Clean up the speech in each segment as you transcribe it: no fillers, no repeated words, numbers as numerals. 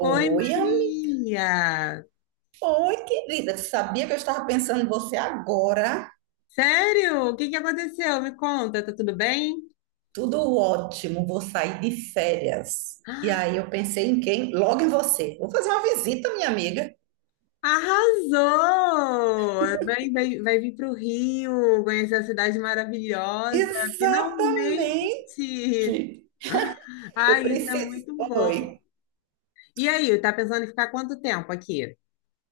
Oi, Oi, Maria! oi, querida. Sabia que eu estava pensando em você agora? Sério? O que que aconteceu? Me conta, tá tudo bem? Tudo ótimo, vou sair de férias. E Ah, aí eu pensei em quem? Logo em você. Vou fazer uma visita, minha amiga. arrasou! Vai, vai, vai vir para o Rio, conhecer a cidade maravilhosa, Exatamente. finalmente! Eu Ai, isso é preciso. muito bom! Oi. E aí, tá pensando em ficar quanto tempo aqui?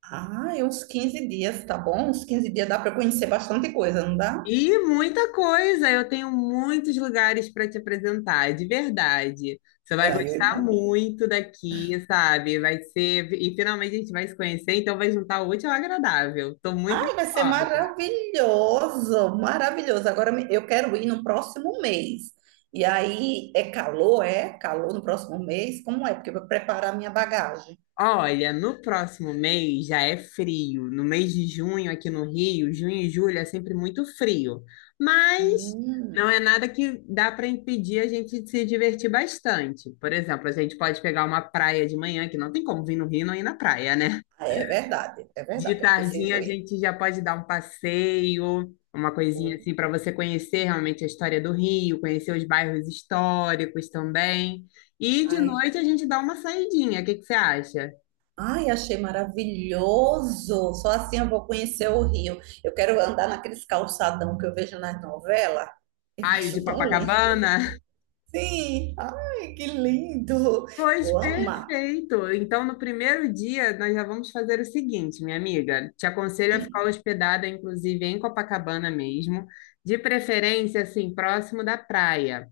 Ah, é uns 15 dias, tá bom? Uns quinze dias dá para conhecer bastante coisa, não dá? E muita coisa, eu tenho muitos lugares para te apresentar, de verdade. Você vai Ah, eu gostar muito daqui, sabe? Vai ser, e finalmente a gente vai se conhecer, então vai juntar o útil ao agradável. Estou muito Ai, vai ser ansiosa. maravilhoso, maravilhoso. Agora eu quero ir no próximo mês. E aí é? Calor no próximo mês? Como é? Porque eu vou preparar minha bagagem. Olha, no próximo mês já é frio. No mês de junho aqui no Rio, junho e julho é sempre muito frio. Mas Hum, não é nada que dá para impedir a gente de se divertir bastante. Por exemplo, a gente pode pegar uma praia de manhã, que não tem como vir no Rio e não ir na praia, né? é verdade, é De verdade. Eu tardinha preciso a ir. gente já pode dar um passeio, uma coisinha assim para você conhecer realmente a história do Rio, conhecer os bairros históricos também. E de Ai, noite a gente dá uma saidinha. O que que você acha? ai, achei maravilhoso. Só assim eu vou conhecer o Rio. Eu quero andar naqueles calçadão que eu vejo nas novelas. Eu Ai, de acho tão lindo. Copacabana? Sim, ai, que lindo. Pois Vou amar. perfeito. Então, no primeiro dia, nós já vamos fazer o seguinte, minha amiga. Te aconselho a Hum, ficar hospedada, inclusive, em Copacabana mesmo, de preferência, assim, próximo da praia.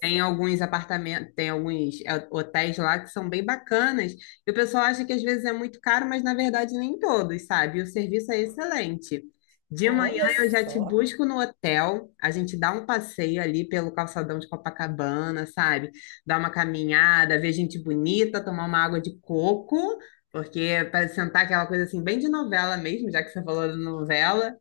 Tem alguns apartamentos, tem alguns hotéis lá que são bem bacanas, e o pessoal acha que às vezes é muito caro, mas na verdade nem todos, sabe? E o serviço é excelente. De manhã Olha eu já te só. busco no hotel, a gente dá um passeio ali pelo calçadão de Copacabana, sabe? Dá uma caminhada, ver gente bonita, tomar uma água de coco, porque para sentar aquela coisa assim, bem de novela mesmo, já que você falou de novela.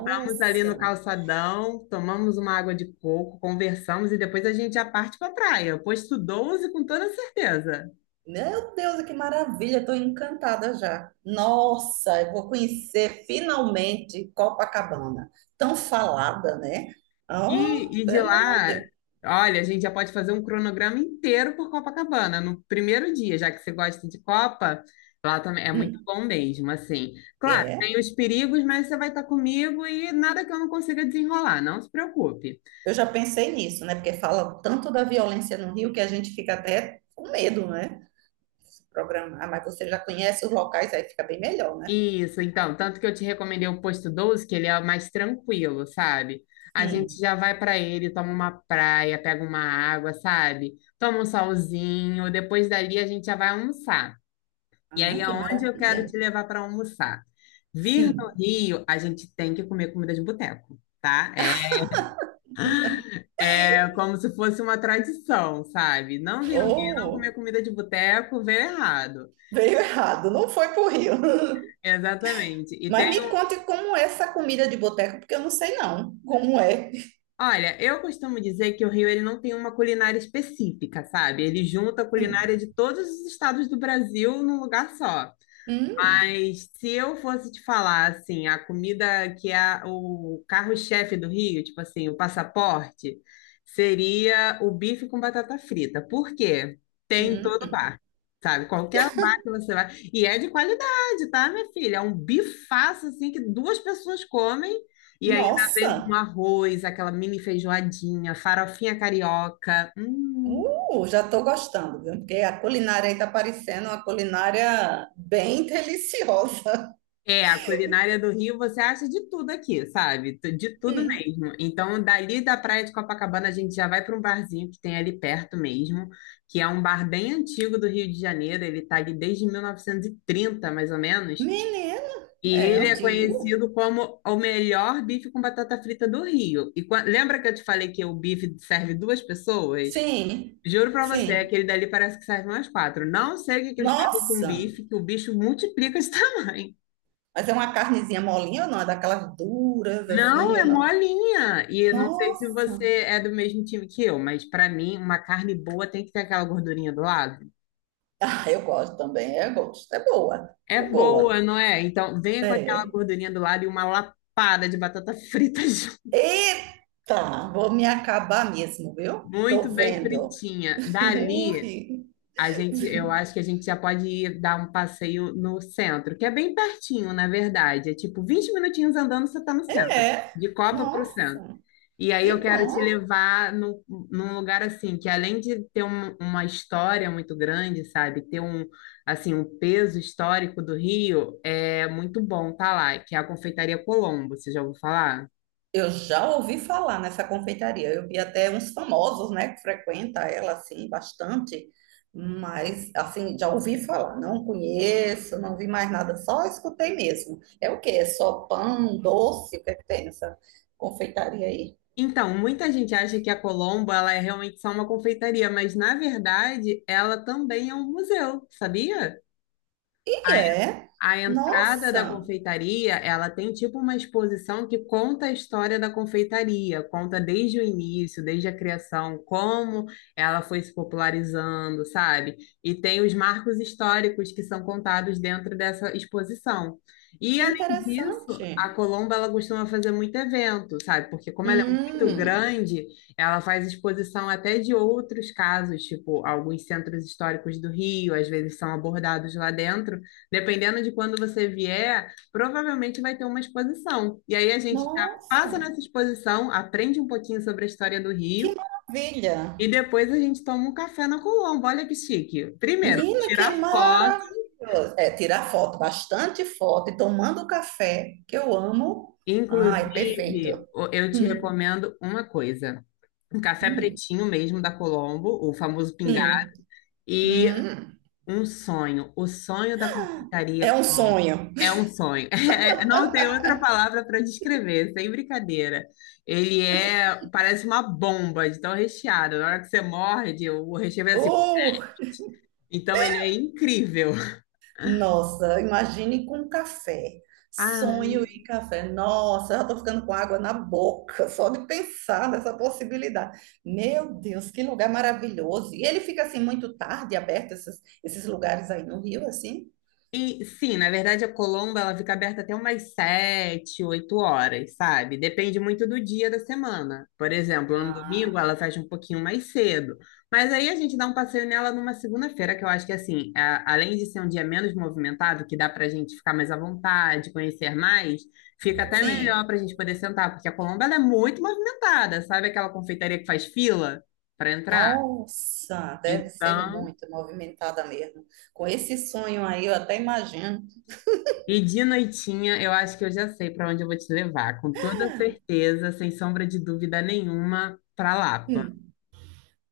Ficamos ali no calçadão, tomamos uma água de coco, conversamos e depois a gente já parte para a praia. Posto doze, com toda certeza. Meu Deus, que maravilha. Estou encantada já. Nossa, eu vou conhecer finalmente Copacabana. Tão falada, né? Oh, E de pelo amor de lá, Deus. olha, a gente já pode fazer um cronograma inteiro por Copacabana no primeiro dia, já que você gosta de Copa, lá também é muito Hum, bom mesmo, assim. Claro, tem é. os perigos, mas você vai estar comigo e nada que eu não consiga desenrolar, não se preocupe. Eu já pensei nisso, né? Porque fala tanto da violência no Rio que a gente fica até com medo, né? Se programar. Mas você já conhece os locais, aí fica bem melhor, né? Isso, então, tanto que eu te recomendei o posto doze, que ele é mais tranquilo, sabe? A gente Sim. já vai para ele, toma uma praia, pega uma água, sabe? Toma um solzinho, depois dali a gente já vai almoçar. E aí Ah, é que onde eu maravilha. quero te levar para almoçar. Vir no Sim. Rio, a gente tem que comer comida de boteco, tá? É, é como se fosse uma tradição, sabe? Não vir no Rio e não comer Oh, comida de boteco, veio errado. veio errado. Não foi pro Rio. Exatamente. E Mas me conte como é essa comida de boteco, porque eu não sei não como é. olha, eu costumo dizer que o Rio ele não tem uma culinária específica, sabe? Ele junta a Hum, culinária de todos os estados do Brasil num lugar só. hum, Mas se eu fosse te falar, assim, a comida que é o carro-chefe do Rio, tipo assim, o passaporte, seria o bife com batata frita. Por quê? Tem em todo hum, bar, sabe? Qualquer bar que você vai. E é de qualidade, tá, minha filha? É um bifaço, assim, que duas pessoas comem e ainda vem com nossa, arroz, aquela mini feijoadinha, farofinha carioca. Hum. Já estou gostando, viu? Porque a culinária aí está parecendo uma culinária bem deliciosa. É, a culinária do Rio você acha de tudo aqui, sabe? De tudo Hum. mesmo. Então, dali da Praia de Copacabana, a gente já vai para um barzinho que tem ali perto mesmo, que é um bar bem antigo do Rio de Janeiro. Ele está ali desde 1930, mais ou menos. Menina, E é ele é antigo? conhecido como o melhor bife com batata frita do Rio. E lembra que eu te falei que o bife serve duas pessoas? Sim, Juro para você, sim. aquele dali parece que serve umas quatro. Não sei o que que eles fazem com Nossa, bife, que o bicho multiplica de tamanho. mas é uma carnezinha molinha ou não? É daquelas duras Não, assim ou é não? molinha. E eu não sei se Nossa, você é do mesmo time que eu, mas pra mim, uma carne boa tem que ter aquela gordurinha do lado. ah, eu gosto também, eu gosto. É boa, É é boa. boa, não é? Então, venha com aquela É. gordurinha do lado e uma lapada de batata frita junto, Eita, vou me acabar mesmo, viu? Tô muito bem vendo. fritinha. Dali, Ui. a gente, eu acho que a gente já pode ir dar um passeio no centro, que é bem pertinho, na verdade. É tipo 20 minutinhos andando, você está no centro. É, De Copa para o centro. nossa, E aí eu que quero te bom. levar no, num lugar assim, que além de ter uma história muito grande, sabe? Ter um, assim, um peso histórico do Rio, é muito bom tá lá, que é a Confeitaria Colombo, você já ouviu falar? Eu já ouvi falar nessa confeitaria. Eu vi até uns famosos, né, que frequenta ela assim bastante, mas assim, já ouvi falar, não conheço, não vi mais nada, só escutei mesmo. É o quê? É só pão, doce, o que é que tem nessa confeitaria aí? Então, muita gente acha que a Colombo, ela é realmente só uma confeitaria, mas na verdade, ela também é um museu, sabia? E é? A entrada da Nossa, confeitaria, ela tem tipo uma exposição que conta a história da confeitaria, conta desde o início, desde a criação, como ela foi se popularizando, sabe? E tem os marcos históricos que são contados dentro dessa exposição. E que além disso, a interessante. Colombo ela costuma fazer muito evento, sabe? Porque como ela é muito Hum, grande, ela faz exposição até de outros casos, tipo alguns centros históricos do Rio, às vezes são abordados lá dentro. Dependendo de quando você vier, provavelmente vai ter uma exposição. E aí a gente já passa nossa, nessa exposição, aprende um pouquinho sobre a história do que Rio maravilha! e depois a gente toma um café na Colombo. Olha que chique. Primeiro, Menina, que tirar foto. maravilhoso! É, tirar foto, bastante foto e tomando café, que eu amo. Ah, é perfeito. Inclusive, eu te Hum, recomendo uma coisa. Um café hum, pretinho mesmo da Colombo, o famoso pingá, sim. e Hum, um sonho, o sonho da confeitaria. é um sonho. É um sonho. Não tem outra palavra para descrever, sem brincadeira. Ele é, parece uma bomba de tão recheado. Na hora que você morde, o recheio é assim. Uh! Então ele é incrível. Nossa, imagine com café. Ah, Sonho e café. Nossa, já estou ficando com água na boca só de pensar nessa possibilidade. Meu Deus, que lugar maravilhoso. E ele fica assim muito tarde, aberto esses lugares aí no Rio, assim? e sim, na verdade a Colomba ela fica aberta até umas sete, oito horas, sabe? Depende muito do dia da semana. Por exemplo, no Ah, domingo ela fecha um pouquinho mais cedo. Mas aí a gente dá um passeio nela numa segunda-feira, que eu acho que assim, além de ser um dia menos movimentado, que dá pra gente ficar mais à vontade, conhecer mais, fica até sim. melhor pra gente poder sentar, porque a Colomba ela é muito movimentada, sabe? Aquela confeitaria que faz fila para entrar. Nossa, deve ser Então, muito movimentada mesmo. Com esse sonho aí, eu até imagino. e de noitinha, eu acho que eu já sei para onde eu vou te levar, com toda certeza, sem sombra de dúvida nenhuma, para Lapa. Hum,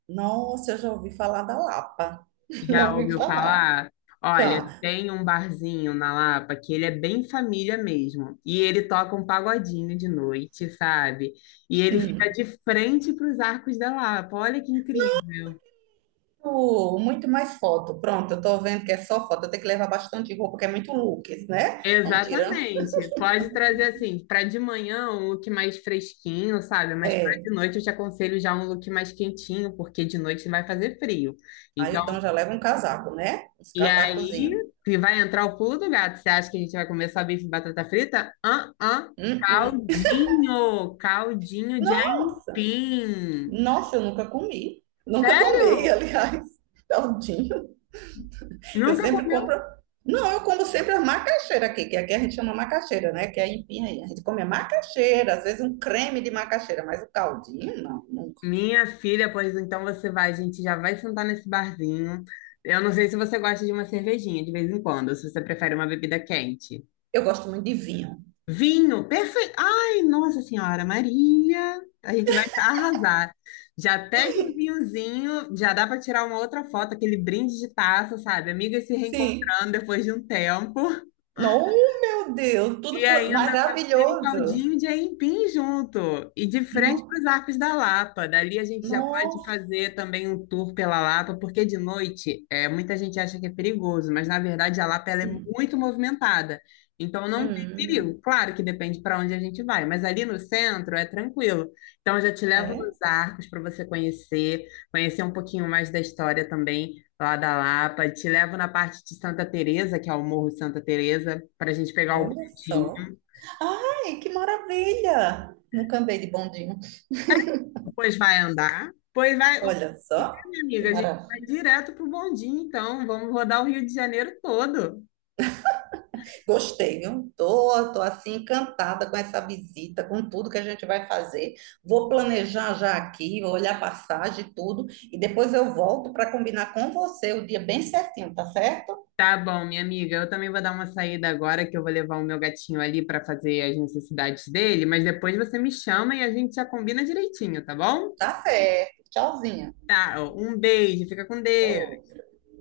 nossa, eu já ouvi falar da Lapa. Já Já ouvi ouviu falar. falar? Olha, Já. tem um barzinho na Lapa que ele é bem família mesmo, e ele toca um pagodinho de noite, sabe? E ele fica Hum. de frente para os Arcos da Lapa. Olha que incrível. Muito muito mais foto. Pronto, eu tô vendo que é só foto. Eu tenho que levar bastante roupa, porque é muito looks, né? Vamos tirando. Exatamente. Pode trazer assim, para de manhã um look mais fresquinho, sabe? Mas para É. de noite eu te aconselho já um look mais quentinho, porque de noite vai fazer frio. Aí Então, então já leva um casaco, né? Uns e aí casacozinhos. que vai entrar o pulo do gato. Você acha que a gente vai comer só bife e batata frita? Ah, ah, Hum, hum. caldinho, caldinho de Nossa! aipim. Nossa, eu nunca comi. Nunca tomei, Sério? aliás. Taldinho. Eu Nunca sempre comeu? compro. Não, eu como sempre a macaxeira aqui, que aqui a gente chama macaxeira, né? Que é a empinha aí. A gente come a macaxeira, às vezes um creme de macaxeira, mas o caldinho, não, nunca. Minha filha, pois então você vai, a gente já vai sentar nesse barzinho. Eu não sei se você gosta de uma cervejinha de vez em quando, ou se você prefere uma bebida quente. Eu gosto muito de vinho. Vinho, perfeito. Ai, Nossa Senhora Maria, a gente vai arrasar. Já pede um vinhozinho, já dá para tirar uma outra foto, aquele brinde de taça, sabe? Amigas se Sim. reencontrando depois de um tempo. Não, meu Deus, E ainda com aquele maravilhoso. caldinho de aipim junto. E de frente para os No, Arcos da Lapa. Dali a gente já pode nossa. fazer também um tour pela Lapa, porque de noite é, muita gente acha que é perigoso, mas na verdade a Lapa ela é muito movimentada. Então não tem perigo. Hum, Claro que depende para onde a gente vai, mas ali no centro é tranquilo. Então eu já te levo é, nos Arcos para você conhecer, conhecer um pouquinho mais da história também lá da Lapa. Te levo na parte de Santa Teresa, que é o Morro Santa Teresa, para a gente pegar o olha tinha. só. Ai, que maravilha! Nunca andei de bondinho. Pois vai andar. Pois vai. O Olha que é, só, minha que amiga, a gente vai maravilha. direto pro bondinho, então. Vamos rodar o Rio de Janeiro todo. Gostei, viu? Tô assim encantada com essa visita, com tudo que a gente vai fazer. Vou planejar já aqui, vou olhar passagem e tudo, e depois eu volto para combinar com você o dia bem certinho, tá certo? Tá bom, minha amiga. Eu também vou dar uma saída agora, que eu vou levar o meu gatinho ali para fazer as necessidades dele, mas depois você me chama e a gente já combina direitinho, tá bom? Tá certo. Tchauzinha. Tá, ó, um beijo, fica com Ô. Deus.